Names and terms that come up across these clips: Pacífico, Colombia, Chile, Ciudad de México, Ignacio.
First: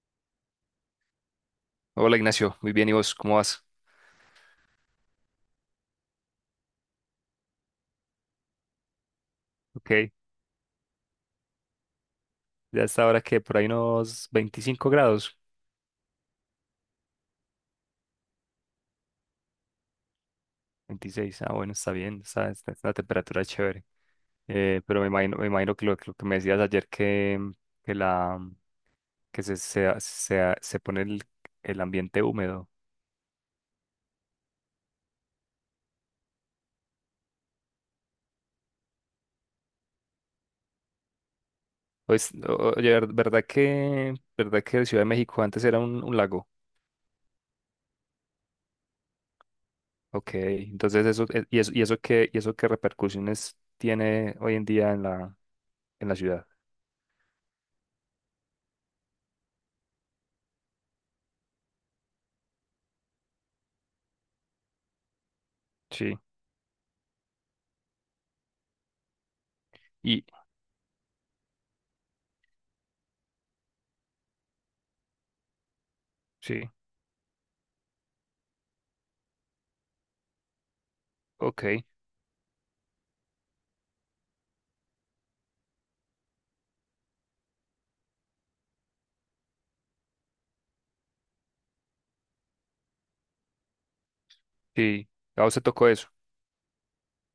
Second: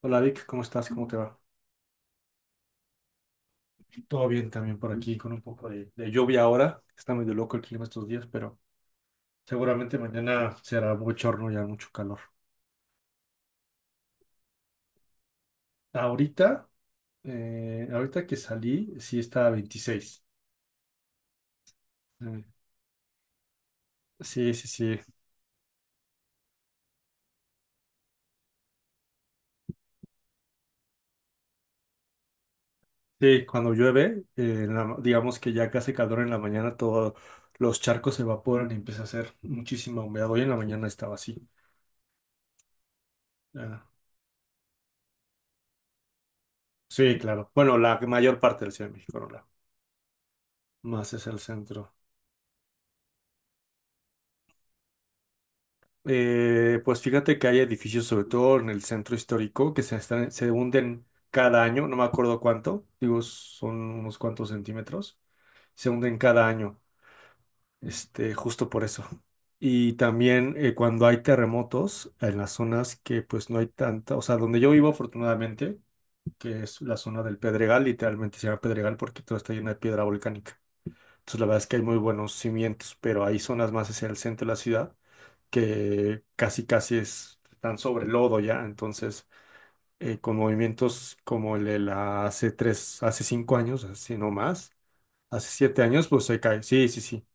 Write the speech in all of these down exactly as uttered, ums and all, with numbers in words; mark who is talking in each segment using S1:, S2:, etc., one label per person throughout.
S1: Hola Vic, ¿cómo estás? ¿Cómo te va?
S2: Hola Ignacio, muy bien, ¿y vos cómo vas?
S1: Todo bien también por aquí, con un poco de, de lluvia ahora. Está medio loco el clima estos días, pero
S2: Ok,
S1: seguramente mañana será bochorno y hará mucho calor.
S2: ya está ahora que por ahí unos veinticinco grados,
S1: Ahorita, eh, ahorita que salí, sí está a veintiséis.
S2: veintiséis, ah, bueno, está bien,
S1: Eh,
S2: está, está- está una temperatura chévere.
S1: sí, sí,
S2: Eh,
S1: sí.
S2: pero me imagino, me imagino que lo, que lo que me decías ayer que, que, la, que se, se, se, se pone el, el ambiente húmedo.
S1: Sí, cuando llueve, eh, en la- digamos que ya que hace calor en la mañana, todos los charcos se evaporan y empieza a hacer muchísima humedad. Hoy en la mañana estaba así.
S2: Pues, o- oye, ver- ¿verdad
S1: Ah,
S2: que, verdad que Ciudad de México antes era un, un lago?
S1: sí, claro. Bueno, la mayor parte del Ciudad de México, no la-
S2: Ok, entonces
S1: Más
S2: eso,
S1: es el
S2: eh, ¿y eso, y
S1: centro.
S2: eso qué, y eso qué repercusiones tiene hoy en día en la, en la ciudad?
S1: Eh, pues fíjate que hay edificios, sobre todo en el centro histórico, que se están, se hunden cada año, no me acuerdo cuánto, digo, son unos cuantos centímetros, se
S2: Sí,
S1: hunden cada año, este, justo por eso. Y
S2: y
S1: también eh, cuando hay terremotos en las zonas que pues no hay tanta, o sea, donde yo vivo afortunadamente, que
S2: sí,
S1: es la zona del Pedregal, literalmente se llama Pedregal porque todo está lleno de piedra volcánica. Entonces la verdad es que hay
S2: ok.
S1: muy buenos cimientos, pero hay zonas más hacia el centro de la ciudad que casi casi es, están sobre el lodo ya, entonces eh, con movimientos como el de la hace tres, hace cinco años, así no más,
S2: Sí, a
S1: hace
S2: vos te
S1: siete
S2: tocó eso.
S1: años, pues se cae, sí, sí, sí.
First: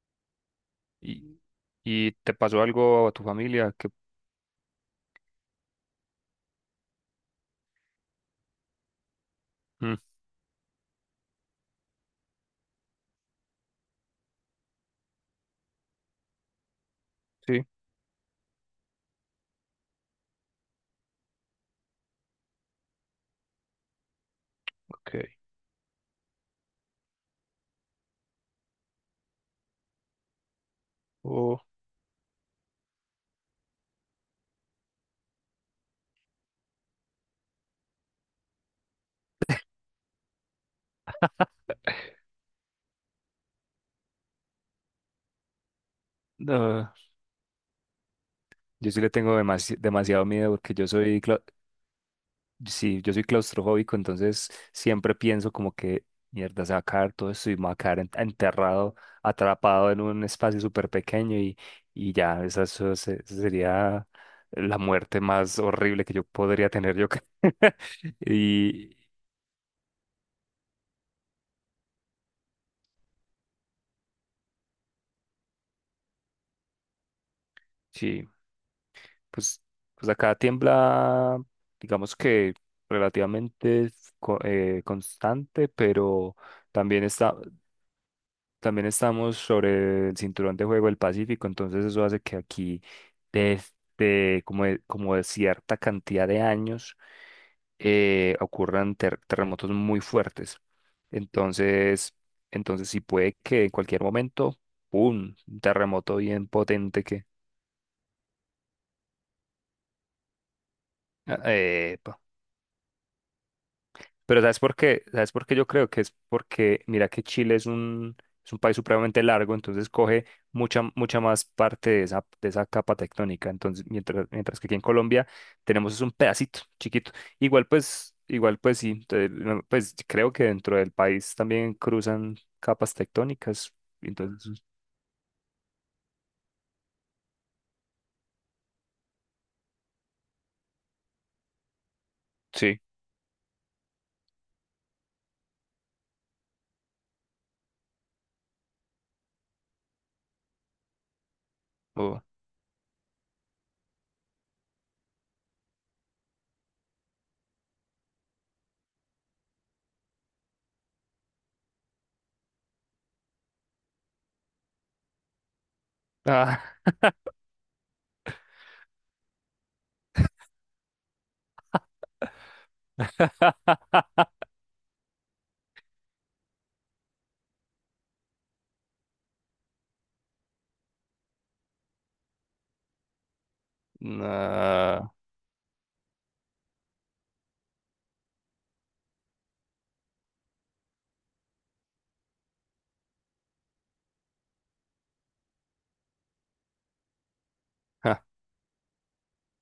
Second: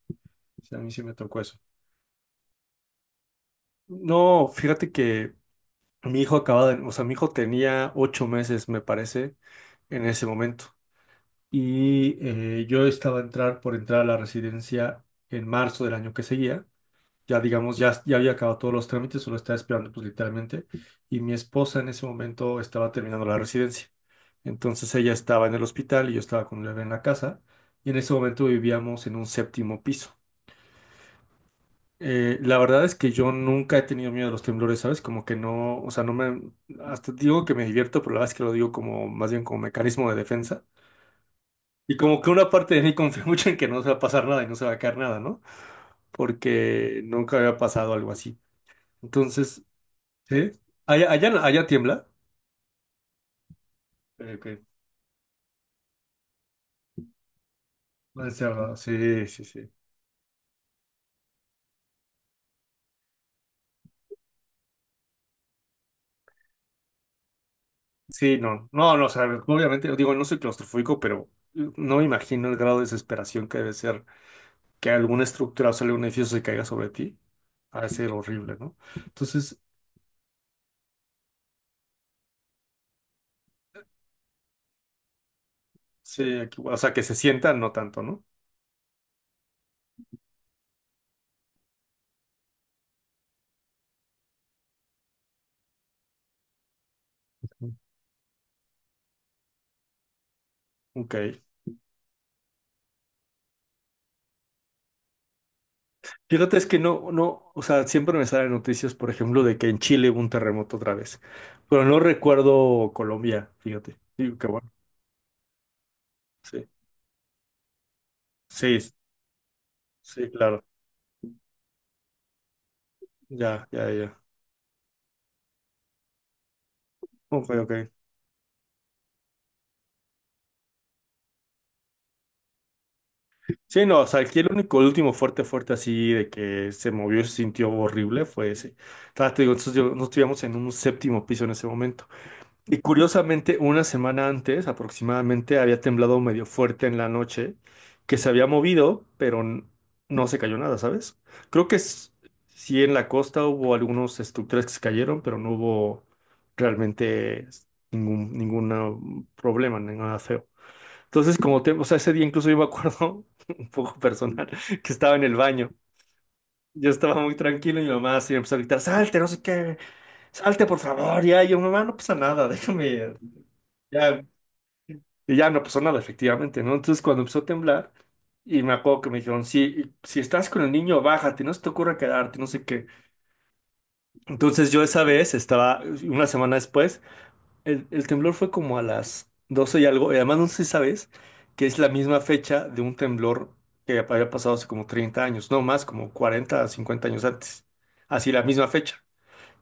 S1: Sí, a mí sí me tocó
S2: ¿Y,
S1: eso.
S2: ¿Y te pasó algo a tu familia? Que.
S1: No, fíjate que mi hijo acababa de, o sea, mi hijo tenía ocho meses, me parece,
S2: Mm,
S1: en ese momento. Y eh, yo estaba a entrar por entrar a la residencia en marzo del año que seguía. Ya
S2: sí,
S1: digamos, ya, ya había acabado todos los trámites, solo estaba esperando pues literalmente, y mi esposa en ese momento estaba terminando la residencia. Entonces
S2: ok.
S1: ella estaba en el hospital y yo estaba con el bebé en la casa, y en ese momento vivíamos en un séptimo piso.
S2: Oh,
S1: Eh, la verdad es que yo nunca he tenido miedo a los temblores, ¿sabes? Como que no, o sea, no me, hasta digo que me divierto, pero la verdad es que lo digo como, más bien como mecanismo de defensa. Y como que una parte de mí confía mucho en que no se va a pasar nada y no se va a caer nada, ¿no?
S2: no.
S1: Porque nunca había pasado algo así.
S2: Yo sí le tengo
S1: Entonces,
S2: demasi- demasiado miedo
S1: ¿sí?
S2: porque yo
S1: Allá,
S2: soy, clau-
S1: allá, allá tiembla.
S2: sí, yo soy claustrofóbico,
S1: Ok,
S2: entonces
S1: ok.
S2: siempre pienso como que, mierda, se va a caer todo esto y me va a quedar en-
S1: Demasiado,
S2: enterrado,
S1: sí, sí, sí.
S2: atrapado en un espacio súper pequeño y, y ya, esa, eso se- esa sería la muerte más horrible que yo podría tener yo creo.
S1: Sí, no,
S2: Y
S1: no, no, o sea, obviamente, digo, no soy claustrofóbico, pero eh, no me imagino el grado de desesperación que debe ser que alguna estructura o sea, algún edificio se caiga sobre ti. Ha de ser
S2: sí.
S1: horrible, ¿no? Entonces,
S2: Pues, pues acá tiembla, digamos que relativamente es co- eh, constante, pero
S1: sí, aquí, o sea, que
S2: también
S1: se
S2: está,
S1: sientan, no tanto, ¿no?
S2: también estamos sobre el cinturón de juego del Pacífico, entonces eso hace que aquí desde como de, como de cierta cantidad de años eh, ocurran ter- terremotos muy fuertes.
S1: Ok.
S2: Entonces, entonces sí puede que en cualquier momento, ¡pum! Un terremoto bien
S1: Fíjate, es que
S2: potente
S1: no,
S2: que.
S1: no, o sea, siempre me salen noticias, por ejemplo, de que en Chile hubo un terremoto otra vez, pero no recuerdo Colombia, fíjate. Digo,
S2: Pero
S1: qué
S2: ¿sabes
S1: bueno,
S2: por qué? ¿Sabes por qué yo creo que es?
S1: sí,
S2: Porque, mira, que Chile es un, es un país
S1: sí,
S2: supremamente largo, entonces coge
S1: sí, claro.
S2: mucha, mucha más parte de esa, de esa capa tectónica.
S1: Ya,
S2: Entonces,
S1: ya, ya.
S2: mientras, mientras que aquí en Colombia tenemos es un pedacito chiquito.
S1: Ok,
S2: Igual
S1: ok.
S2: pues, igual pues sí, entonces, no, pues creo que dentro del país también cruzan capas tectónicas.
S1: Sí, no, o sea, aquí el
S2: Entonces,
S1: único, el último fuerte, fuerte así de que se movió y se sintió horrible fue ese. Claro, te digo, nosotros yo- nosotros vivíamos en un séptimo piso en ese momento. Y
S2: sí.
S1: curiosamente, una semana antes aproximadamente había temblado medio fuerte en la noche, que se había movido, pero n- no se cayó nada, ¿sabes? Creo que s-
S2: Oh.
S1: sí en la costa hubo algunas estructuras que se cayeron, pero no hubo realmente ningún, ningún no, problema, nada feo. Entonces, como te, o sea, ese día incluso yo me acuerdo, un poco personal, que estaba en el baño.
S2: Ah,
S1: Yo estaba muy tranquilo y mi mamá así me empezó a gritar, salte, no sé qué, salte por favor, ya. Y yo, mamá, no pasa nada, déjame, ya. Y ya no pasó nada, efectivamente, ¿no? Entonces, cuando empezó a temblar, y me acuerdo que me dijeron, si, si estás con el niño, bájate, no se te ocurra quedarte, no sé qué. Entonces, yo esa
S2: nah.
S1: vez estaba, una semana después, El, el temblor fue como a las doce y algo, y además no sé si sabes que es la misma fecha de un temblor que había pasado hace como treinta años, no más, como cuarenta a 50 años antes.
S2: Ah,
S1: Así la misma fecha,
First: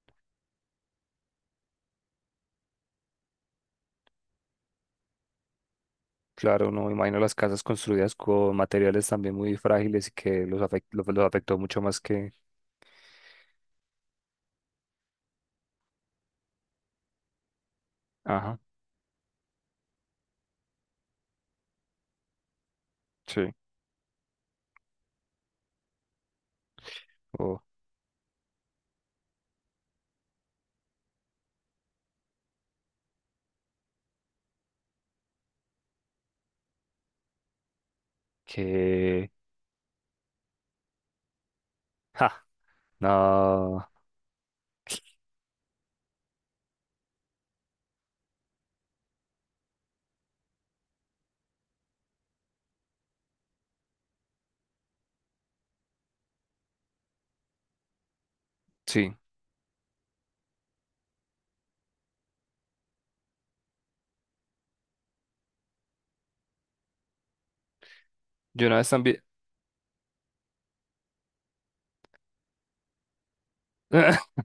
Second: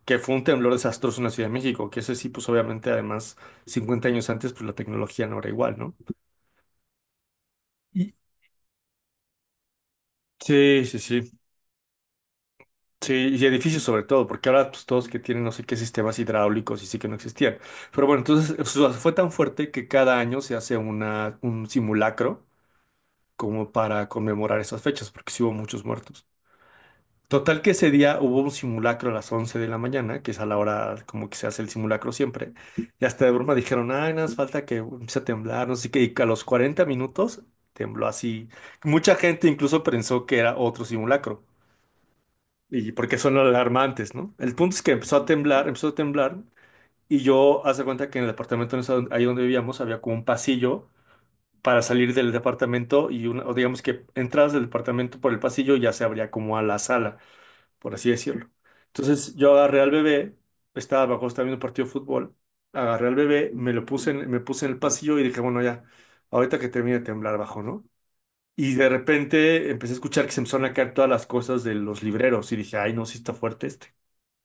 S1: que fue un temblor desastroso en la Ciudad de México, que ese sí, pues obviamente además cincuenta años antes, pues la tecnología no era igual, ¿no?
S2: claro, no me imagino las casas
S1: Y-
S2: construidas con materiales también muy frágiles y que los, afect-
S1: Sí, sí,
S2: los los
S1: sí.
S2: afectó mucho más que.
S1: Sí, y edificios sobre todo, porque ahora pues todos que tienen no sé qué sistemas hidráulicos y sí que no existían. Pero bueno,
S2: Ajá,
S1: entonces o sea, fue tan fuerte que cada año se hace una, un simulacro
S2: sí.
S1: como para conmemorar esas fechas, porque sí hubo muchos muertos.
S2: O
S1: Total que ese día hubo un simulacro a las once de la mañana, que es a la hora como que se hace el simulacro siempre, y hasta de broma dijeron, ay, nada más falta que empiece a temblar, no sé qué, y a los cuarenta minutos tembló así. Mucha
S2: que.
S1: gente incluso pensó que era otro simulacro,
S2: Ja,
S1: y porque son
S2: no.
S1: alarmantes, ¿no? El punto es que empezó a temblar, empezó a temblar, y yo, hace cuenta que en el apartamento en esa- ahí donde vivíamos había como un pasillo para salir del departamento y una, o digamos que entradas del departamento por el pasillo ya se abría como a la sala, por así decirlo.
S2: Sí.
S1: Entonces yo agarré al bebé, estaba abajo, estaba viendo un partido de fútbol, agarré al bebé, me lo puse en, me puse en el pasillo y dije, bueno, ya, ahorita que termine de temblar bajo, ¿no?
S2: Yo
S1: Y
S2: una vez
S1: de
S2: también.
S1: repente empecé a escuchar que se empezaron a caer todas las cosas de los libreros y dije, ay, no, sí está fuerte este.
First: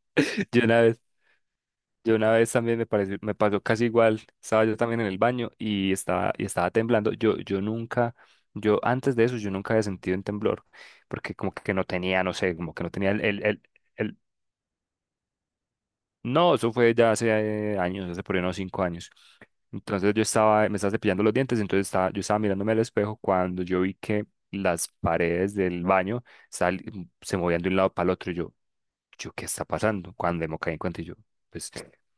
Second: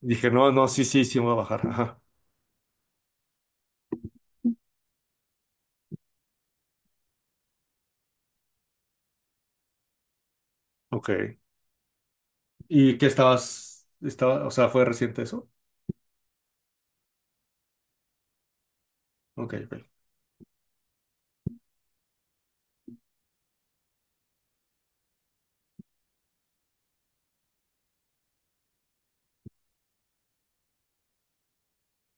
S1: Dije, no,
S2: Yo
S1: no,
S2: una
S1: sí,
S2: vez,
S1: sí, sí me voy a bajar. Ajá.
S2: yo una vez también me pareció, me pasó casi igual. Estaba yo también en el baño y estaba, y estaba temblando. Yo, yo nunca, Yo antes de eso, yo nunca había sentido un temblor,
S1: Ok.
S2: porque como que no tenía, no sé, como que no
S1: ¿Y qué
S2: tenía el, el, el,
S1: estabas,
S2: el-
S1: estaba, o sea, fue reciente eso?
S2: No, eso fue ya hace eh, años, hace por ahí unos cinco años.
S1: Ok, ok.
S2: Entonces yo estaba, me estaba cepillando los dientes, entonces estaba, yo estaba mirándome al espejo cuando yo vi que las paredes del baño sal- se movían de un lado para el otro. y Yo, yo, ¿qué está pasando? Cuando me caí en cuenta y yo, pues,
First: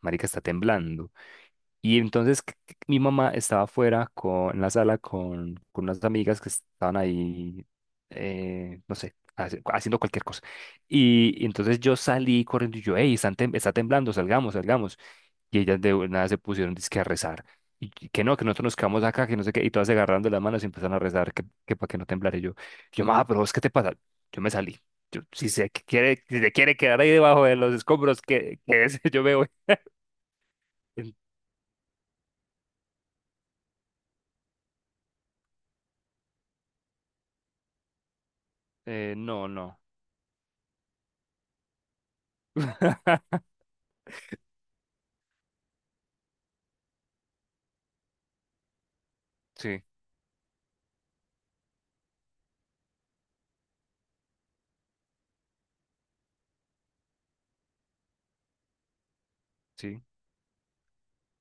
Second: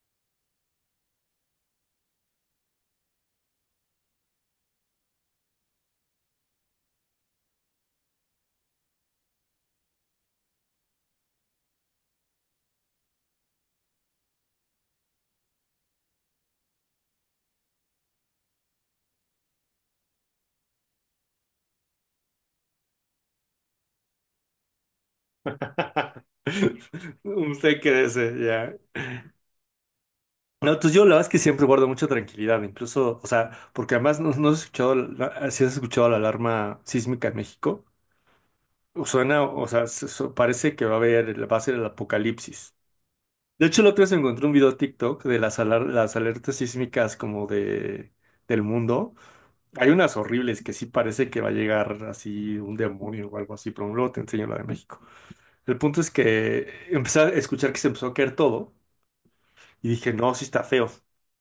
S2: marica, está temblando. Y entonces c- c- mi mamá estaba afuera con, en la sala con, con unas amigas que estaban ahí, eh, no sé, hace- haciendo cualquier cosa. Y, y entonces yo salí corriendo y yo, hey, están tem- está temblando, salgamos, salgamos. Y ellas de nada se pusieron dizque a rezar. Y que que no, que nosotros nos quedamos acá, que no sé qué. Y todas se agarrando las manos y empezaron a rezar, que, que para que no temblara. Y yo, yo, mamá, pero vos, ¿qué te pasa? Yo me salí. Yo, si se quiere, si se quiere quedar ahí debajo de los
S1: Usted crece
S2: escombros, que,
S1: ya.
S2: que ese yo me voy.
S1: No, entonces yo
S2: En-
S1: la verdad es que siempre guardo mucha tranquilidad, incluso, o sea, porque además no, no has escuchado, la- si has escuchado la alarma sísmica en México,
S2: eh,
S1: suena,
S2: no,
S1: o
S2: no.
S1: sea, se- so- parece que va a haber, va a ser el apocalipsis. De hecho, la otra vez encontré un video TikTok de las, alar- las alertas sísmicas como de, del mundo.
S2: Sí,
S1: Hay unas horribles que sí parece que va a llegar así un demonio o algo así, pero luego te enseño la de México. El punto es que empecé a escuchar que se empezó a caer todo. Y
S2: sí.
S1: dije, no, sí está feo.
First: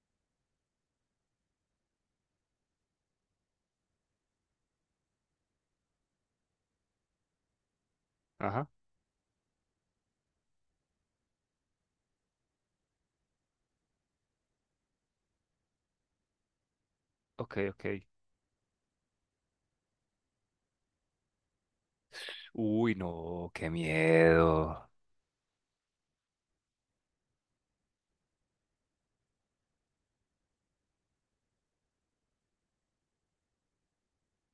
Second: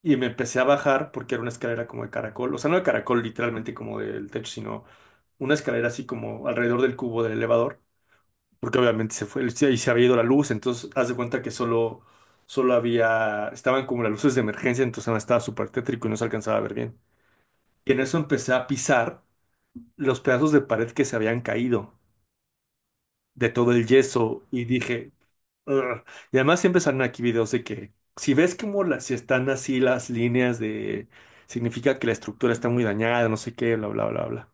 S1: Y me empecé a bajar porque era una escalera como de caracol, o sea, no de caracol literalmente como del techo, sino una escalera así como alrededor del cubo del elevador,
S2: Ajá.
S1: porque obviamente se fue, y se había ido la luz, entonces haz de cuenta que solo, solo había, estaban como las luces de emergencia, entonces nada, estaba súper tétrico y no se alcanzaba a ver bien.
S2: Ok, ok.
S1: Y en eso empecé a pisar los pedazos de pared que se habían caído
S2: Uy,
S1: de
S2: no, qué
S1: todo el yeso y
S2: miedo.
S1: dije, ugh. Y además siempre salen aquí videos de que si ves como las, si están así las líneas de significa que la estructura está muy dañada, no sé qué, bla, bla, bla, bla.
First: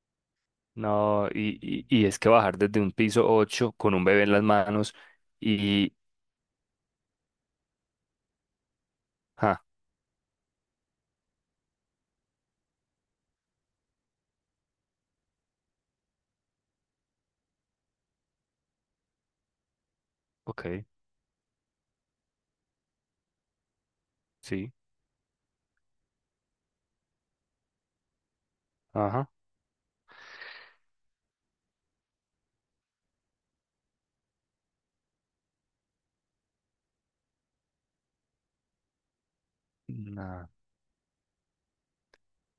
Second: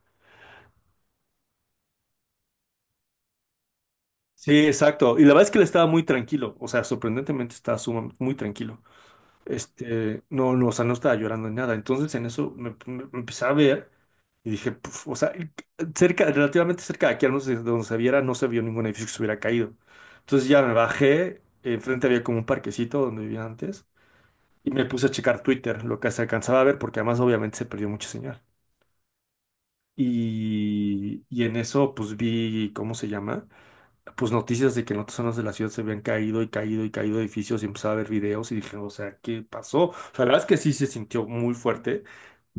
S2: No, y, y, y es que bajar desde un piso ocho con un bebé en las
S1: Sí,
S2: manos
S1: exacto. Y la verdad es que él estaba
S2: y.
S1: muy tranquilo, o sea, sorprendentemente estaba suma- muy tranquilo.
S2: Ah,
S1: Este, no, no, o sea, no estaba llorando ni nada. Entonces en eso me, me- me empecé a ver y dije, "Puf", o sea, cerca, relativamente cerca de aquí, al menos de donde se viera, no se vio ningún edificio que se hubiera caído. Entonces ya me
S2: ok,
S1: bajé, enfrente había como un parquecito donde vivía antes. Y
S2: sí.
S1: me puse a checar Twitter, lo que se alcanzaba a ver, porque además obviamente se perdió mucha señal.
S2: Ajá.
S1: Y, y en eso pues vi, ¿cómo se llama? Pues noticias de que en otras zonas de la ciudad se habían caído y caído y caído edificios y empezaba a ver videos y dije, o sea, ¿qué pasó? O sea, la verdad es
S2: Nada.
S1: que sí se sintió muy fuerte,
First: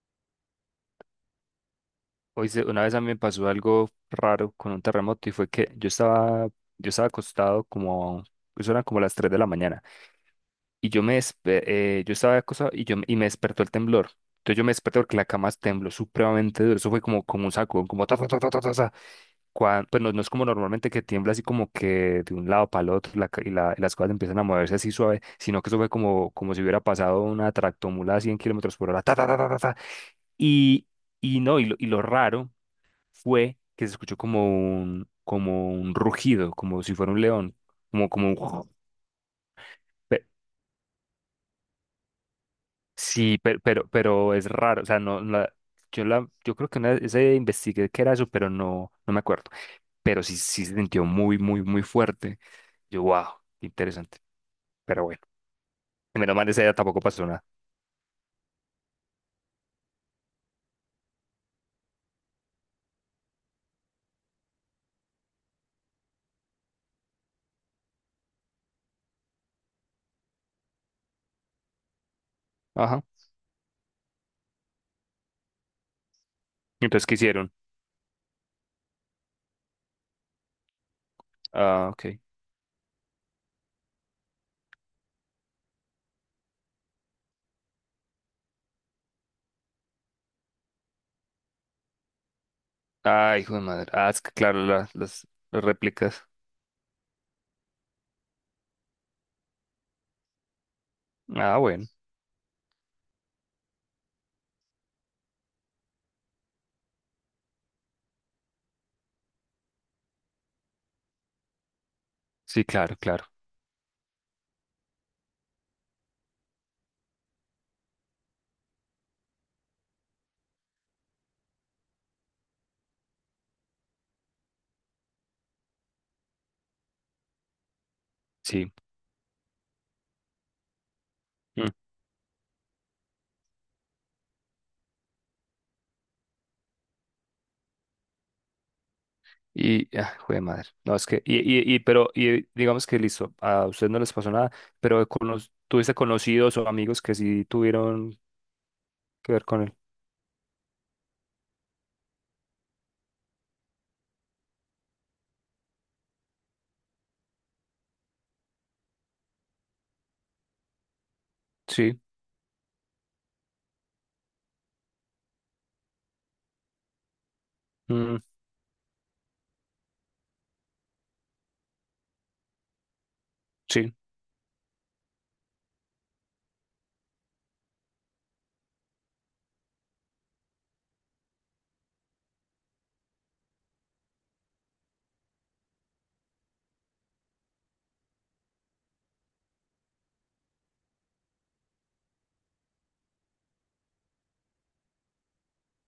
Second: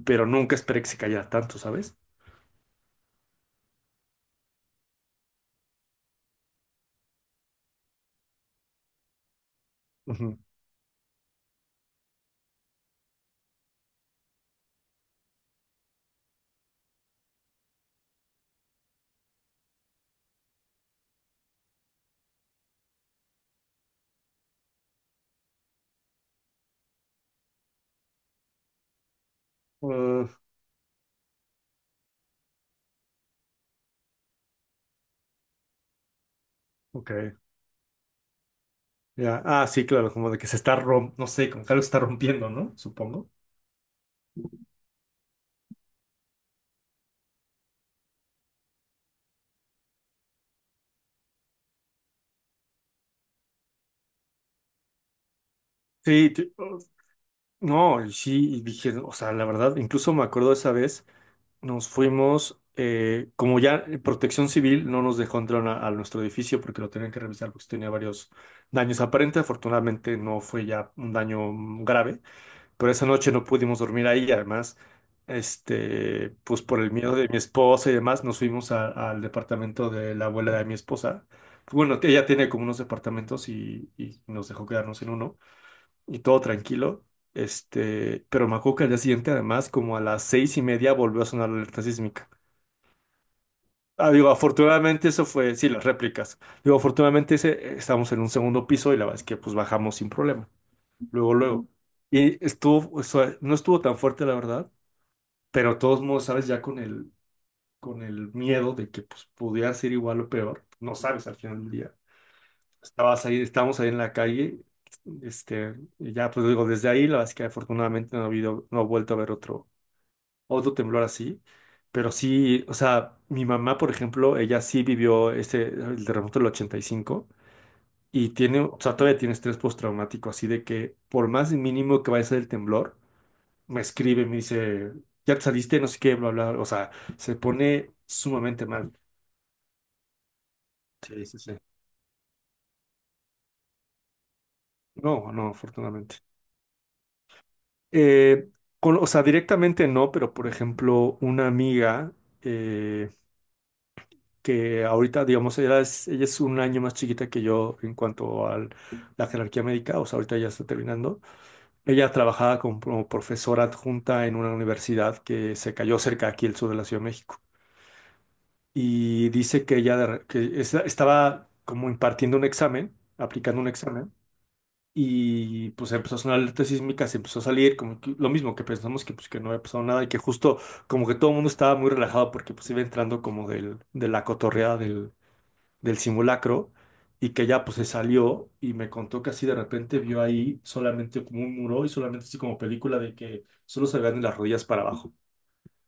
S1: pero nunca esperé que se cayera tanto, ¿sabes?
S2: Hoy se- una vez a mí me pasó algo raro con un terremoto y fue que yo estaba, yo estaba acostado como. Eso eran como las tres de la mañana.
S1: Ujú.
S2: Y yo me despe- eh, yo estaba acostado y, yo, y me despertó el temblor. Entonces yo me desperté porque la cama tembló supremamente duro. Eso fue como, como un saco, como. Cuan- pues no, no es como normalmente que tiembla así como que de un lado para el otro la ca- y, la- y las cosas empiezan a moverse así suave, sino que eso fue como, como si hubiera pasado una tractomula a cien kilómetros por hora. Ta, ta, ta, ta, ta, ta.
S1: Ah,
S2: Y, y no, y lo, y lo raro fue que se escuchó como un, como un rugido, como si
S1: ok,
S2: fuera un león, como, como un.
S1: ya. Ah, sí, claro,
S2: pe-
S1: como de que se está rompiendo, no sé, como que algo se está rompiendo, ¿no? Supongo.
S2: sí, pero, pero, pero es raro, o sea, no, la- yo, la, yo creo que una vez eh, investigué qué era eso, pero no, no me acuerdo, pero sí, sí se sintió muy, muy, muy fuerte. Yo, wow. Interesante. Pero bueno, y
S1: Sí,
S2: menos mal
S1: te-
S2: esa ya
S1: uh,
S2: tampoco pasó nada.
S1: no, y sí, y dije, o sea, la verdad, incluso me acuerdo esa vez nos fuimos, eh, como ya eh, Protección Civil no nos dejó entrar a, a nuestro edificio porque lo tenían que revisar porque tenía varios daños aparentes. Afortunadamente no fue ya un daño mm, grave, pero
S2: Ajá.
S1: esa noche no pudimos dormir ahí. Y además, este, pues por el
S2: Entonces,
S1: miedo
S2: ¿qué
S1: de mi
S2: hicieron?
S1: esposa y demás, nos fuimos a- al departamento de la abuela de mi esposa.
S2: Ah,
S1: Bueno, que
S2: ok.
S1: ella tiene como unos departamentos y, y nos dejó quedarnos en uno y todo tranquilo. Este, pero me acuerdo que al día siguiente, además, como a las seis y media, volvió a sonar la alerta sísmica.
S2: Ay, hijo de madre. Ah,
S1: Ah,
S2: es
S1: digo,
S2: que claro, la-
S1: afortunadamente eso
S2: las,
S1: fue,
S2: las
S1: sí, las
S2: réplicas.
S1: réplicas. Digo, afortunadamente ese, estábamos en un segundo piso y la verdad es que pues bajamos sin problema. Luego,
S2: Ah,
S1: luego.
S2: bueno.
S1: Y estuvo, o sea, no estuvo tan fuerte, la verdad, pero de todos modos, sabes, ya con el, con el miedo de que pues pudiera ser igual o peor, no sabes al final del día.
S2: Sí, claro, claro.
S1: Estabas ahí, estábamos ahí en la calle, este, y ya pues digo, desde ahí, la verdad es que afortunadamente no ha habido, no ha vuelto a haber otro, otro temblor así, pero sí, o sea, mi mamá, por ejemplo, ella sí vivió este, el terremoto del ochenta y cinco y cinco y tiene,
S2: Sí.
S1: o sea, todavía tiene estrés postraumático, así de que por más
S2: Mm.
S1: mínimo que vaya a ser el temblor, me escribe, me dice, ya te saliste, no sé qué, bla, bla, o sea, se pone sumamente mal.
S2: Y, ah, hijo de madre. No, es que,
S1: Sí,
S2: y,
S1: sí, sí.
S2: y, y, pero, y digamos que listo, a ustedes no les pasó nada, pero con
S1: No, no,
S2: los tuviste
S1: afortunadamente.
S2: conocidos o amigos que sí tuvieron
S1: Eh, con- o sea,
S2: que ver con él.
S1: directamente no, pero por ejemplo, una amiga eh, que ahorita, digamos, ella es, ella es un año más chiquita que yo en cuanto a la jerarquía médica, o sea, ahorita ya está terminando.
S2: Sí.
S1: Ella trabajaba como, como profesora adjunta en una universidad que se cayó cerca aquí al sur de la Ciudad de México.
S2: Mm,
S1: Y dice que ella de re- que es- estaba como impartiendo un examen, aplicando un
S2: sí.
S1: examen. Y pues empezó a sonar alerta sísmica, se empezó a salir, como que lo mismo que pensamos que pues que no había pasado nada y que justo como que todo el mundo estaba muy relajado porque pues iba entrando como del, de la cotorreada del, del simulacro y que ya pues se salió y me contó que así de repente vio ahí solamente como un muro y solamente así como película de que solo se veían de las rodillas para abajo.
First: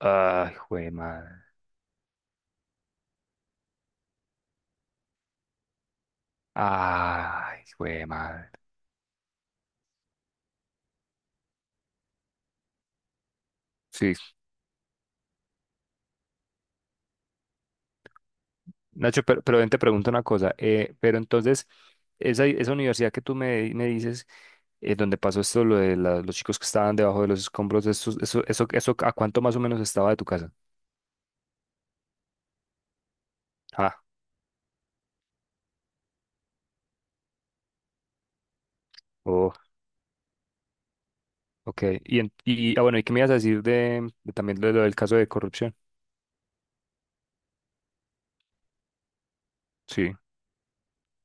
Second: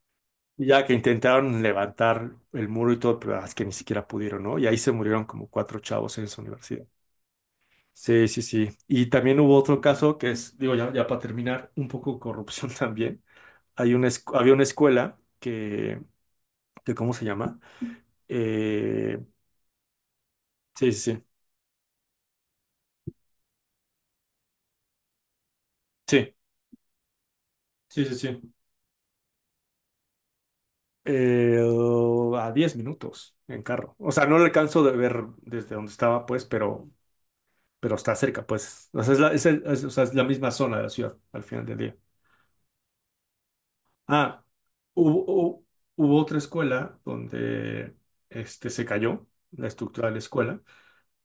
S2: Ay,
S1: Y
S2: hijo
S1: ya
S2: de
S1: que
S2: madre.
S1: intentaron levantar el muro y todo, pero ah, es que ni siquiera pudieron, ¿no? Y ahí se murieron como cuatro chavos en esa universidad.
S2: Ay, hijo de
S1: Sí, sí,
S2: madre.
S1: sí. Y también hubo otro caso que es, digo, ya, ya para terminar, un poco corrupción también. Hay una,
S2: Sí,
S1: escu- había una escuela que, que, ¿cómo se llama? Eh,
S2: Nacho, pero, pero ven, te pregunto una cosa.
S1: sí,
S2: Eh, pero
S1: sí,
S2: entonces, esa, esa universidad que tú me, me dices, eh, donde pasó esto, lo de la-
S1: sí.
S2: los chicos que estaban debajo de los escombros,
S1: Sí,
S2: eso,
S1: sí, sí,
S2: eso,
S1: sí.
S2: eso, eso, ¿a cuánto más o menos estaba de tu casa?
S1: Eh, oh, a diez minutos en carro.
S2: Ah,
S1: O sea, no lo alcanzo de ver desde donde estaba, pues, pero, pero está cerca, pues. O sea, es la, es
S2: oh,
S1: el- es- o sea, es la misma zona de la ciudad al final del
S2: ok.
S1: día.
S2: Y, en- y ah, bueno, ¿y qué me ibas a decir de, de
S1: Ah,
S2: también de lo del caso
S1: hubo,
S2: de
S1: hubo
S2: corrupción?
S1: hubo otra escuela donde este, se cayó la estructura de
S2: Sí,
S1: la escuela.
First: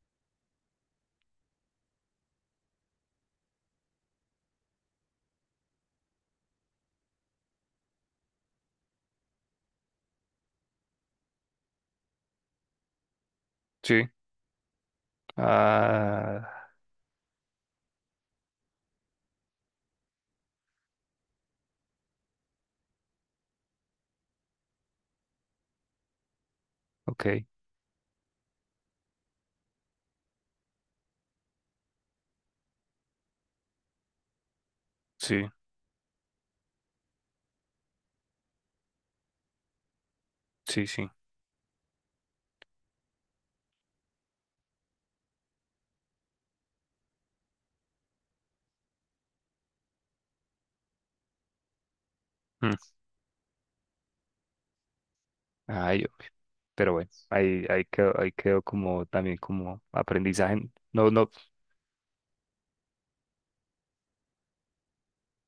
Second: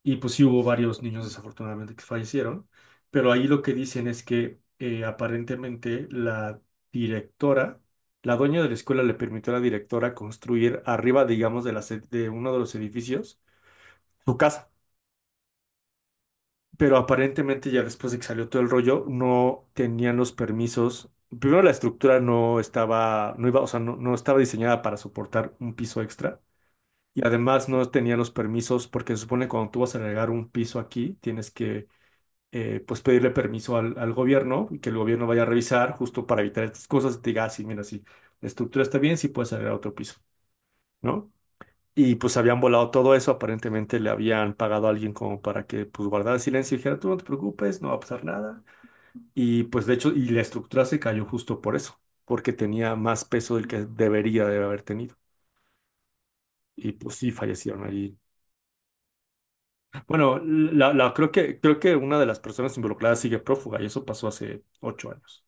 S1: Y pues sí hubo varios niños desafortunadamente que fallecieron, pero ahí lo que dicen es que eh, aparentemente la directora, la dueña de la escuela le permitió a la directora construir arriba, digamos, de, las ed- de uno de los edificios
S2: sí.
S1: su casa.
S2: Ah,
S1: Pero aparentemente ya después de que salió todo el rollo, no tenían los permisos. Primero la estructura no estaba, no iba, o sea, no, no estaba diseñada para soportar un piso extra.
S2: ok.
S1: Y además no tenían los permisos porque se supone que cuando tú vas a agregar un piso aquí, tienes que eh, pues pedirle permiso al, al gobierno y que el gobierno vaya
S2: Sí,
S1: a revisar justo para evitar estas cosas y te diga, ah, sí, mira, sí, la estructura está bien, sí puedes salir a otro piso,
S2: sí, sí.
S1: ¿no? Y pues habían volado todo eso, aparentemente le habían pagado a alguien como para que pues guardara silencio y dijera, tú no te preocupes, no va a pasar nada. Y pues de hecho, y la estructura se cayó justo por eso, porque
S2: mm,
S1: tenía más peso del que debería de haber tenido.
S2: Ay,
S1: Y
S2: pero bueno,
S1: pues sí,
S2: ahí,
S1: fallecieron
S2: ahí
S1: allí.
S2: quedó, ahí quedó como también como
S1: Bueno,
S2: aprendizaje.
S1: la,
S2: No,
S1: la-
S2: no.
S1: creo que, creo que una de las personas involucradas sigue prófuga y eso pasó hace ocho años.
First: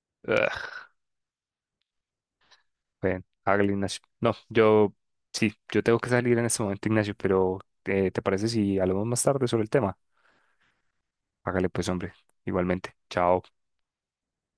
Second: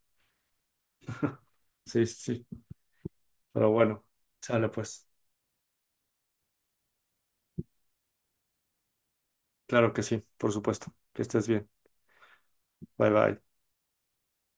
S1: Sí, sí, sí.
S2: Bueno,
S1: Pero
S2: hágale, Ignacio.
S1: bueno,
S2: No,
S1: sale
S2: yo
S1: pues.
S2: sí, yo tengo que salir en este momento, Ignacio, pero eh, ¿te parece si hablamos más tarde sobre el
S1: Claro
S2: tema?
S1: que sí, por supuesto. Que estés
S2: Hágale
S1: bien.
S2: pues, hombre, igualmente.
S1: Bye bye.
S2: Chao.